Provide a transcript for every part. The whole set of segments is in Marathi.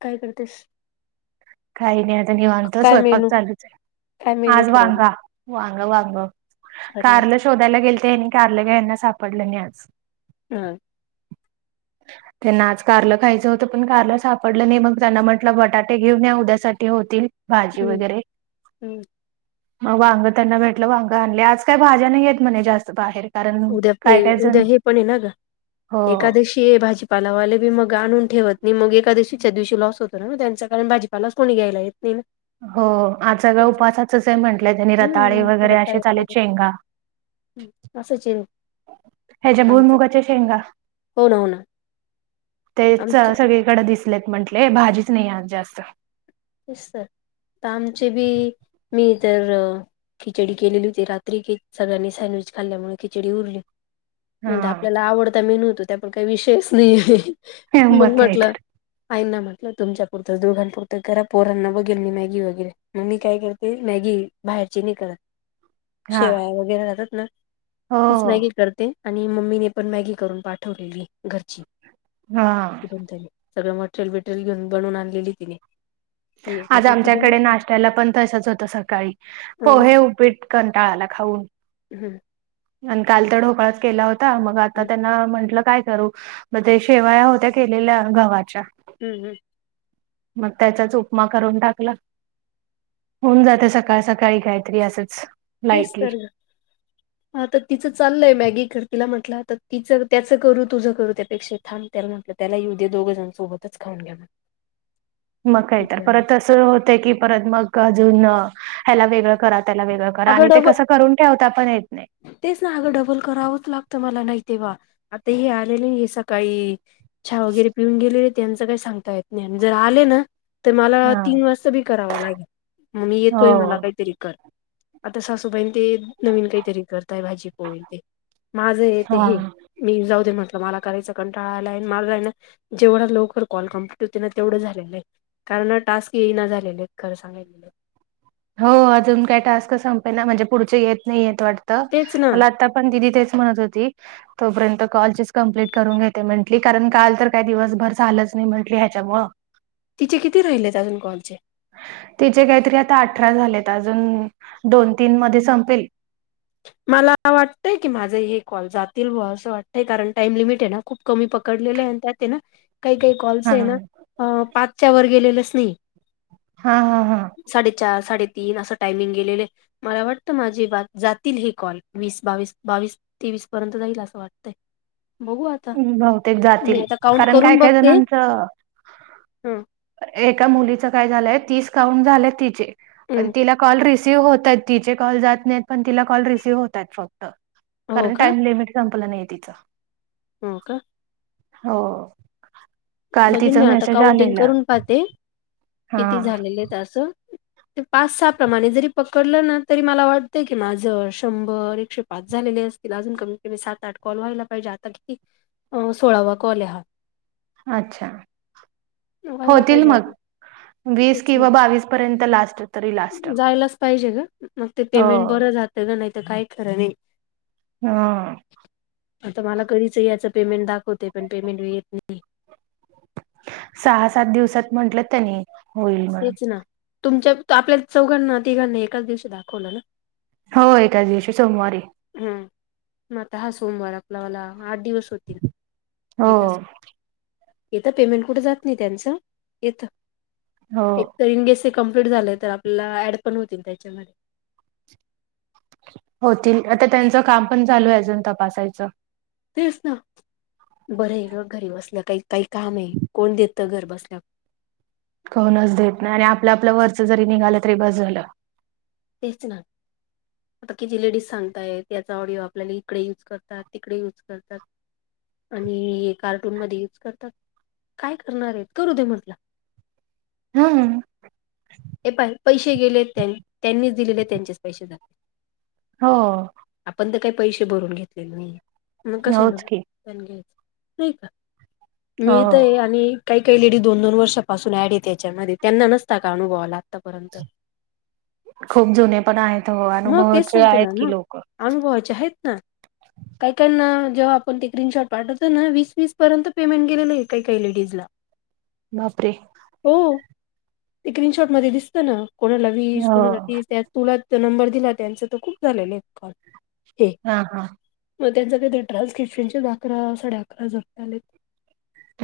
काय करतेस? काही नाही आता निवांत, काय स्वयंपाक मेनू चालूच हाय. काय मेनू आज ठरवला? वांगा, वांग, वांग. अरे वा! कारल शोधायला गेलते आणि कारलं काय यांना सापडलं नाही आज. हा. [unintelligible] त्यांना आज कारलं खायचं होतं, पण कारलं सापडलं नाही, मग त्यांना म्हटलं बटाटे घेऊन या. त्यासाठी होतील भाजी हम्म वगैरे. हम्म मग वांग त्यांना भेटलं वांग आणले आज काही भाज्या नाहीेत म्हणे जास्त बाहेर. कारण उद्या काय काय - जण उद्या हे पण आहे ना ग हो एकादशी. ते भाजीपालावाले बी मग आणून ठेवत नाही मग एका दिवशीच्या दिवशी लॉस होतो ना मग त्यांच्या कारण भाजीपालास कोणी घ्यायला येतं. ने म. हो आज सगळ उपासाचं म्हंटलंय त्यांनी रताळे हम्म वगैरे असे रताळे चाले शेंगा. असं इन. ह्याच्या भूमुगाच्या शेंगा हो ना हो ना तेच आमच्या सगळी - गड दिसलेतं म्हटले भाजीच नाही आ जास्त. तेस तर आमचे बी मी तर - खिचडी केलेली होती रात्री सगळ्यांनी सँडविच खाल्ल्यामुळे खिचडी उरली. म म्हणता हा आपल्याला आवडता मेनू तो त्या पण काही विषयच नाही आहे मग काय म्हटलं. तर आईंना म्हटलं तुमच्यापुरतं दोघांपुरंतं करा. पोरांना बघेल मी मॅगी वगैरे मग मी काय करते मॅगी बाहेरची नाही करत. हा शेवाया वगैरे जातात ना हो तीचं हो मॅगी नाही क करते. आणि मम्मीने पण मॅगी करून पाठवलेली घरची हा ती पण त्यांनी. सगळ मटरेल बिटरेल घेऊनवून आणलेली तिने. ती मग आज तिची डिमांड आमच्याकडे आहे नाश्याला पण तसचं होतं सकाळी ना. पोहे उपीट. कंटाळाला खाऊन. हम्म, आणि काल तर ढोकळाच केला होता मग आता हम्म त्यांना म्हंटलं काय करू? मग ते शेवाया होत्या केलेल्या गव्हाच्या. हम् हम् मग त्याचा चं उपमा - म करून टाकला होऊन जाते सकाळ सकाळी काहीतरी असंच. तीस लाईटली तारख [inaudible] हा तर तिचं चालय मॅगी कर तिला म्हटलं तर तिचं त्याचं करू तुझं करू त्यापेक्षा. थांब त्याला म्हटलं त्याला येऊ दे दोघजण सोबतच खाऊ घ्या. मग ठीक काहीत आहे मग परत तसं होतं की परत मग अजून ह्याला वेगळं करा - त्याला वेगळं करा आणि ते कसं करून ठेवत पण आपण येत नाही. तेचं ना अगं डबल करावंच लागतं मला नाही तेव्हा आता हे आलेले आहे सकाळी - चहा वगैरे पिऊन गेलेले त्यांचं काही सांगता येत नाही आणि जर आले ना - मला हा तीन वाजता बी करावा लागेल मग मी येतोय मला हो काहीतरी कर. आता सासूबाईन ते नवीन काहीतरी करतायं भाजी पोळी. माझं हे हा मी जाऊ दे म्हटलं मला करायचं कंटाळालाय आला मला हे ना - जेवढा लोकर कॉल कम्प्यूट होते ना तेवढं झालेलं हे. कारण टास्क ये ना झालेले खरं सांगयच तर. हो अजून काय टास्क संपेना ना म्हणजे पुढचे येत नाही येत वाटत तेच ना मला आता - पण दिदी तेचं म्हणत होती. तोपर्यंत कॉलचीच कम्प्लीट करून घेते म्हंटली कारण काल तर काही दिवसभर झालंच नाही म्हंटली ह्याच्यामुळं. तिचे किती राहिले अजून कॉल चे? तिचे काहीतरी आता अठरा झालेत अजून दोन तीन मध्ये संपेल. मला वाटतंय की माझा हे कॉल जातील बुवा असं वाटतय कारण टाईम लिमिट आहे ना. खूप कमी पकडलेले आणि त्यात ये ना काही काही कॉल्स हा आहे ना पाचच्या वर गेलेलंच नाही. हा हा हा. साडे चार, साडेतीन असं टायमिंग गेलेलंये मला वाटतं माझी बा जा तील हे कॉल वीस, बावीस, बावीस, तेवीस पर्यंत जाईल असं वाटतय बघू आ हम् बहुतेक जातील कारण काय काय बघते. जणांचं हं एका मुलीच काय झालंय तीस काउंट झालं तिचे पण हं तिला कॉल रिसीव्ह होत आहेत. तिचे कॉल जात नाही पण तिला कॉल रिसीव्ह होतायत फक्त हो कारण का टाईम लिमिट संपल नाही तिचं. हो का? हो, काल तिचा मेसेज आलेला. प ते हा किती झालेलेतं अस. [inaudible] ते पाच सहा प्रमाणे जरी पकडलं ना तरी मला वाटतंय की माझं शंभर, एकशे पाच झालेले अस तिला अजून कमीत कमी सात, आठ कॉल व्हायला पाहिजे आता किती सोळावा कॉलये हा. अच्छा. व्हायला होतील पाहिजे मग अजून. वीस किंवा बावीस पर्यंत लास्ट तरी लास्ट. जायलाच पाहिजे ग मग ते हो पेमेंट बरं जात ग नाहीत काय खर नाही. हा. आता मला कधीचं याचं पेमेंट दाखवते पण पेमेंट येत नाही. सहा, सात दिवसात म्हंटलं त्यांनी. होईल म्हणून तेच ना तुमच्या आपल्या चौघांना, तिघांना एकाच दिवशी दाखवलं ना? हो एकाच दिवशी सोमवारी. हम म आता हा सोमवार आपला मला आठ दिवस होतील हो येतच येत पेमेंट कुठे जात नाही त्यांच येत. हो तर इनगेस कम्प्लीट झालेय तर आपल्याला ऍड पण होतील त्याच्यामध्ये. होतील आता त्यांचं काम पण चालू आहे अजून तपासायचं. तेच ना बरं आहे घरी बसल्या काही काही काम आहे कोण देत घर बसल्या. कोनच देत नाही आणि आपलं आपलं वरच जरी निघालं तरी बस झालं. तेच ना. आता किती लेडीज सांगतायत याचा ऑडिओ आपल्याला इकडे युज करतात तिकडे युज करतात. आणि कार्टून मध्ये यूज करतात, काय करणार आहेत करू दे म्हटलं. हा. हे प पैसे गेले त्यां त्यांनीच दिलेले त्यांचेच पैसे जाते. हो. आपण तर काही पैसे भरून घेतलेले नाही मग कशाला होच ना. की पण घ्यायचं नाही का हो मिळतय आणि काहीकाही लेडी दोन दोन वर्षापासून ऍड आहे त्याच्यामध्ये त्यांना नसता का अनुभवा आला आत्तापर्यंत. खूप जुने पण आहेत हो अनुभवाचे आहेत की लोक. अनुभुवाचे आहेत ना. काही काय ना जेव्हा आपण ते ग्रीनशॉट पाठवतो ना वीस वीस पर्यंत पेमेंट गेलेलं आहे काहीकाही लेडीज ला. बापरे. हो ते स्क्रीनशॉट मध्ये दिसत ना कोणाला वीस हो कोणाला तीस त्यात तुला नंबर दिला त्यांचं तर खूप झालेलं कॉल हे हा हा. मग त्यांं क ट्रान्स्क्रिप्शनच्या अकरा साडे अकरा हजार आलेत.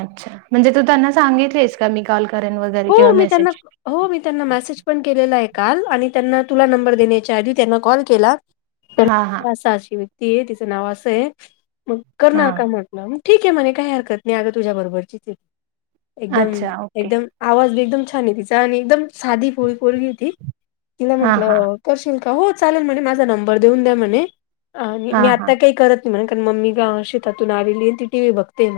अच्छा म्हणजे तू त्यांना सांगितलेस का मी कॉल करेन वगैरे हो किंवा मी त्यांना मेसेज. हो मी त्यांना मेसेज पण केलेला आहे काल आणि त्यांना तुला नंबर देण्याच्या आधी त्यांना कॉल केला. हा हा असा अशी व्यक्ती आहे तिचं नाव असं आहे मग हा करणार का मग. ठीक आहे मणे काही हरकत नाही अगं तुझ्या बरोबरची त एकदम अच्छा ओके एकदम. आवाज बी एकदम छान आहे तिचा आणि एकदम साधी फो फोरगी ती तिला हा हा म्हंटलं. करशील का हो चालेल म्हणे माझा नंबर देऊन द्या म्हणे हा मी हा आता काही करत. ण मम्मी ग अ शेतातून आलेली ती टीव्ही बघते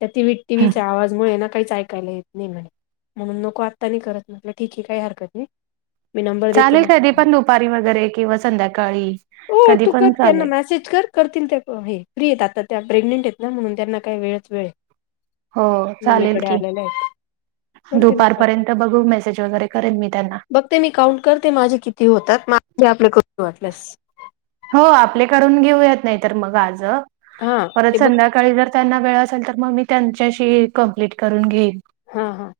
त्या टीव्हीचा आवाज. मुळेना काहीच ऐकायला येत नाही. म्हणून नको आत्ता नाही करत म्हटलं ठीके काही हरकत नाही मी नंबर देते चालेल ना कधी पण दुपारी वगैरे किंवा संध्याकाळी हो कधी तू कर पण त्यांना चालेल मेसेज कर. करतील ते हे फ्री आहेत आता त्या, प्रेग्नेंट आहेत ना म्हणून त्यांना काय वेळच वेळ हे. हो चालेल की, करतील तुला कॉल दुपारपर्यंत बघू मेसेज वगैरे करेन मी त्यांना, ते मी काउंट करते माझे किती होतात मग [unintelligible] वाटल्यास हो आपले करून घेऊयात नाही तर मग आज हा ते परत बघ संध्याकाळी जर त्यांना वेळ असेल तर मग मी त्यांच्याशी कंप्लीट करून घेईन हा हा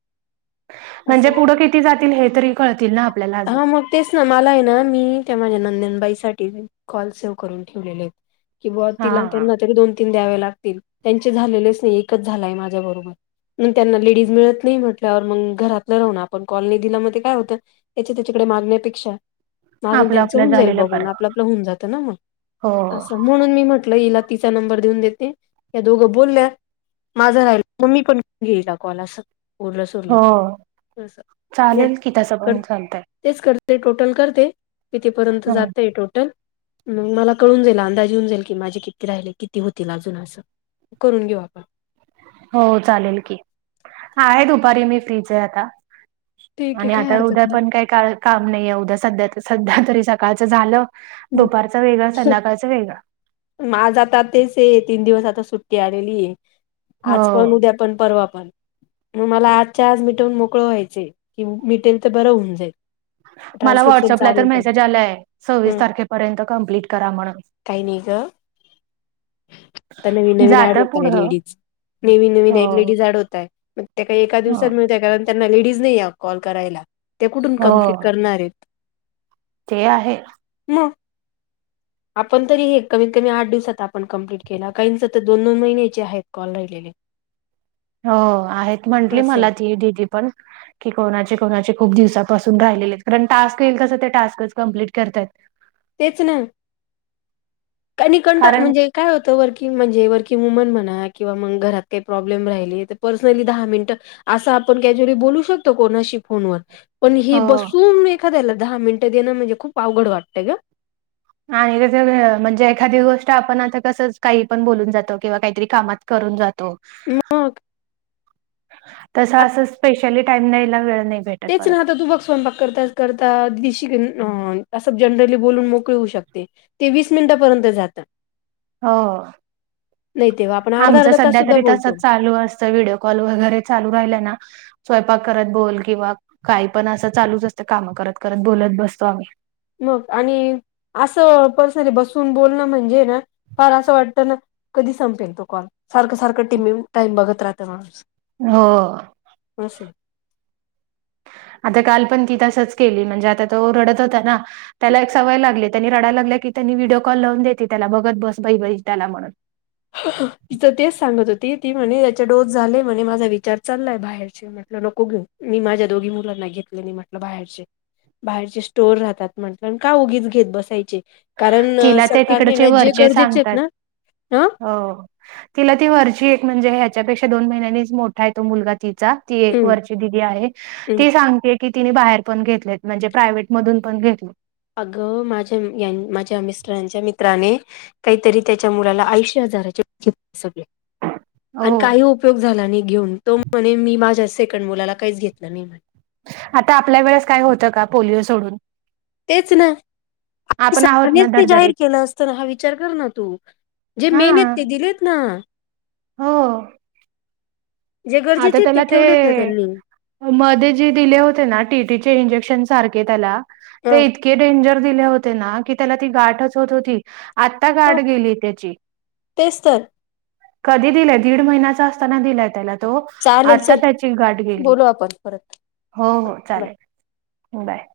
म्हणजे असं पुढं किती जातील हे तरी कळतील ना. आपल्याला अजून हा मग तेच ना मला आहे ना मी त्या माझ्या नंदनबाईसाठी कॉल सेव्ह करून ठेवलेले आहेत. कि बुआ तिला हा त्यांना तरी दोन द्यावे लागतील, त्यांचे झालेलेच नाहीये एकच झालाय माझ्या बरोबर. मग त्यांना लेडीज मिळत नाही म्हटल्यावर मग घरातलं राह ना आपण कॉल नाही दिला मग काय होत याच्या त्याच्याकडे मागण्यापेक्षा माझ न आपलं त्यांच आपलं होऊन जाईल झालेलं बघून बरं आपलंपलं होऊन जातं ना मग हो असं म्हणून मी म्हट ल हिला तिचा नंबर देऊन देते या दोघं बोलल्या माझं राहिल मग मी पण घेईल हा कॉल असं उरलं सुउरलं तर हो अस. चालेल की तसं पण चालतंय. तेच करते टोटल करते कितीपर्यंत हं. जातय टोटल मग मला कळून जाईल अंदाज येऊन जाईल की माझे किती राहिले किती होतील अजून असं करून घेऊ आपण. हो चालेल की, आहे दुपारी मी फ्रीच आहे आता, ठीक आहे आणि काय आता हरकत उद्या पण काही का काम नाहीय उद्या सध्या सध्या तरी सकाळच झालं. दुपारचं वेगळ संध्याकाळचं वेगळा. मग आज आता तेच आहे तीन दिवस आता सुट्टी आलेली आज पण हो. उद्यापण पण परवा पण. मग मला आजच्या आज मिटवून मोकळं व्हायचे की, मिटेल तर बरं होऊन जाईल. मला ट्रान्स्क्रिप्शन व्हॉट्सअपला तर चालेल मेसेज आलाय सव्वीस तारखेपर्यंत कंप्लीट करा म्हणून. काही नाही ग आता नवीन नवीन ऍड जातं होत आहे पुढं. लेडीज. नवीन नवीन हो. एक लेडीज अँड होताय मग त्या एका दिवसात हो. म्हनजे एक त्यांना लेडीज नाही या कॉल करायला ते कुठून कंप्लीट हो. करणार आहेत. ते आहे. म [unintelligible] [inaudible] आपण तरी हे कमीत - कमी, आठ दिवसात आपण कंप्लीट केला. काहींच तर दोन - दोन महिन्याचे हाईत कॉल राहिलेले. हो, आहेत. म्हंटली असे मला ती दिदी पण. की, कोणाचे- कोणाचे खूप दिवसापासून राहिलेलेयत. कारण, टास्क येईल तसं ते, टास्कच कम्प्लीट करतयात. [unintelligible] तेच ना. आणि कंटा, कारण म्हणजे काय होतं. वर्किंग म्हणजे वर्किंग वुमन म्हणा. किंवा मग घरात काही प्रॉब्लेम राहिले तर, पर्सनली दहा मिनटं असं आपण, कॅज्युली बोलू शकतो. कोणाशी फोनवर. पण हे हो. बसून, मी एखाद्याला दहा मिनिटं देणं. म्हणजे खूप अवघड वाटतंय गं. आणि ते सगळं. म्हणजे, एखादी गोष्ट आपण आता कसं, काही पण बोलून जातो. किंवा काहीतरी कामात करून जातो. तो. मग तसं, असं स्पेशली टाईम द्यायला, वेळ नाही भेट तेच, ना. आता तू बघ, स्वयंपाक करता करता. दिशी न अ असं जनरली बोलून, मोकळे होऊ शकते. ते वीस मिनिटापर्यंत जातं. हो. नाही तेव्हा आपण अर्धा आमचं अर्धा तास सध्या सुद्धा तरी तसचं बोलतो चालू अस त. व्हिडिओ कॉल वगैरे, चालू राहिल ना स्वयंपाक करत बोल. किंवा काही पण असं, चालूच असतं. कामं करत- करत बोलत बसतो आम्ही. मग आणि असं, पर्सनली बसून बोलणं म्हणजे ना, फार असं वाटतं ना कधी संपेल तो कॉल. सारखं - सारखं टीम - टाइम बघत राहत माणूस. हो अ. असय. आता काल पण ती तसंच केली. म्हणजे, आता तो रडत होता ना त्याला एक सवय लागली. त्यांनी रडायला लागल्या की, त्यांनी व्हिडिओ कॉल लावून देती त्याला. बघत बस, बाई -बाई त्याला म्हणून. ति तेच सांगत होती. ती म्हणे, त्याचा डोस झालाय म्हणे. माझा विचार चाललाय बाहेरचे म्हटलं नको घेऊ. मी माझ्या दोघी मुलांना घेतले. आणि म्हटलं, बाहेरचे बाहेरचे स्टोर राहतात म्हटलं. न का, उगीच घेत बसायचे? कारण तिला ते सरकारने तिकडचे ना, जे गरजेचेयत ना, आ अ तिला ती वरची एक म्हणजे, ह्याच्यापेक्षा दोन महिन्यांनीच मोठाय. तो मुलगा तिचा. ती एक ह वरची दीदी आहे. ती सांगते की, तिने बाहेर पण घेतलेत. म्हणजे प्रायवेट मधून पण घेतलेत. अगं, माझ्या, यान- माझ्या मिस्टरांच्या मित्राने काहीतरी, त्याच्या मुलाला. ऐंशी हजाराचे [unintelligible] सगळे, हो. अन् काही उपयोग झाला नाही घेऊन. तो म्हणे, मी माझ्या सेकंड मुलाला, काहीच घेतलं नाही म्हने. आता आपल्या वेळेस काय होतं का, पोलिओ सोडून. तेच, ना. [unintelligible] आपण आहोत सरकारनी ना ते जाहीर धडधडीत. केलं, असत ना. हा विचार कर ना तू. जे मेनयत हां. ते दिलेत ना. हो. जे आता गरजेचे आहेत त्याला ते ठेवलेत ना त्यांनी मध्ये जे दिले होते ना, टी टीचे इंजेक्शन सारखे त्याला ह ते इतके डेंजर दिले होते ना. की त्याला, ती गाठच होत होती. आता हो गाट गेलीय त्याची. तेच तर कधी दिलंय? दीड महिन्याचा असताना, दिलाय त्याला तो चालेल आता चल त्याची गाठ गेली. बोलू आपण परत हो, हां, हो, बाय चालेल. बाय.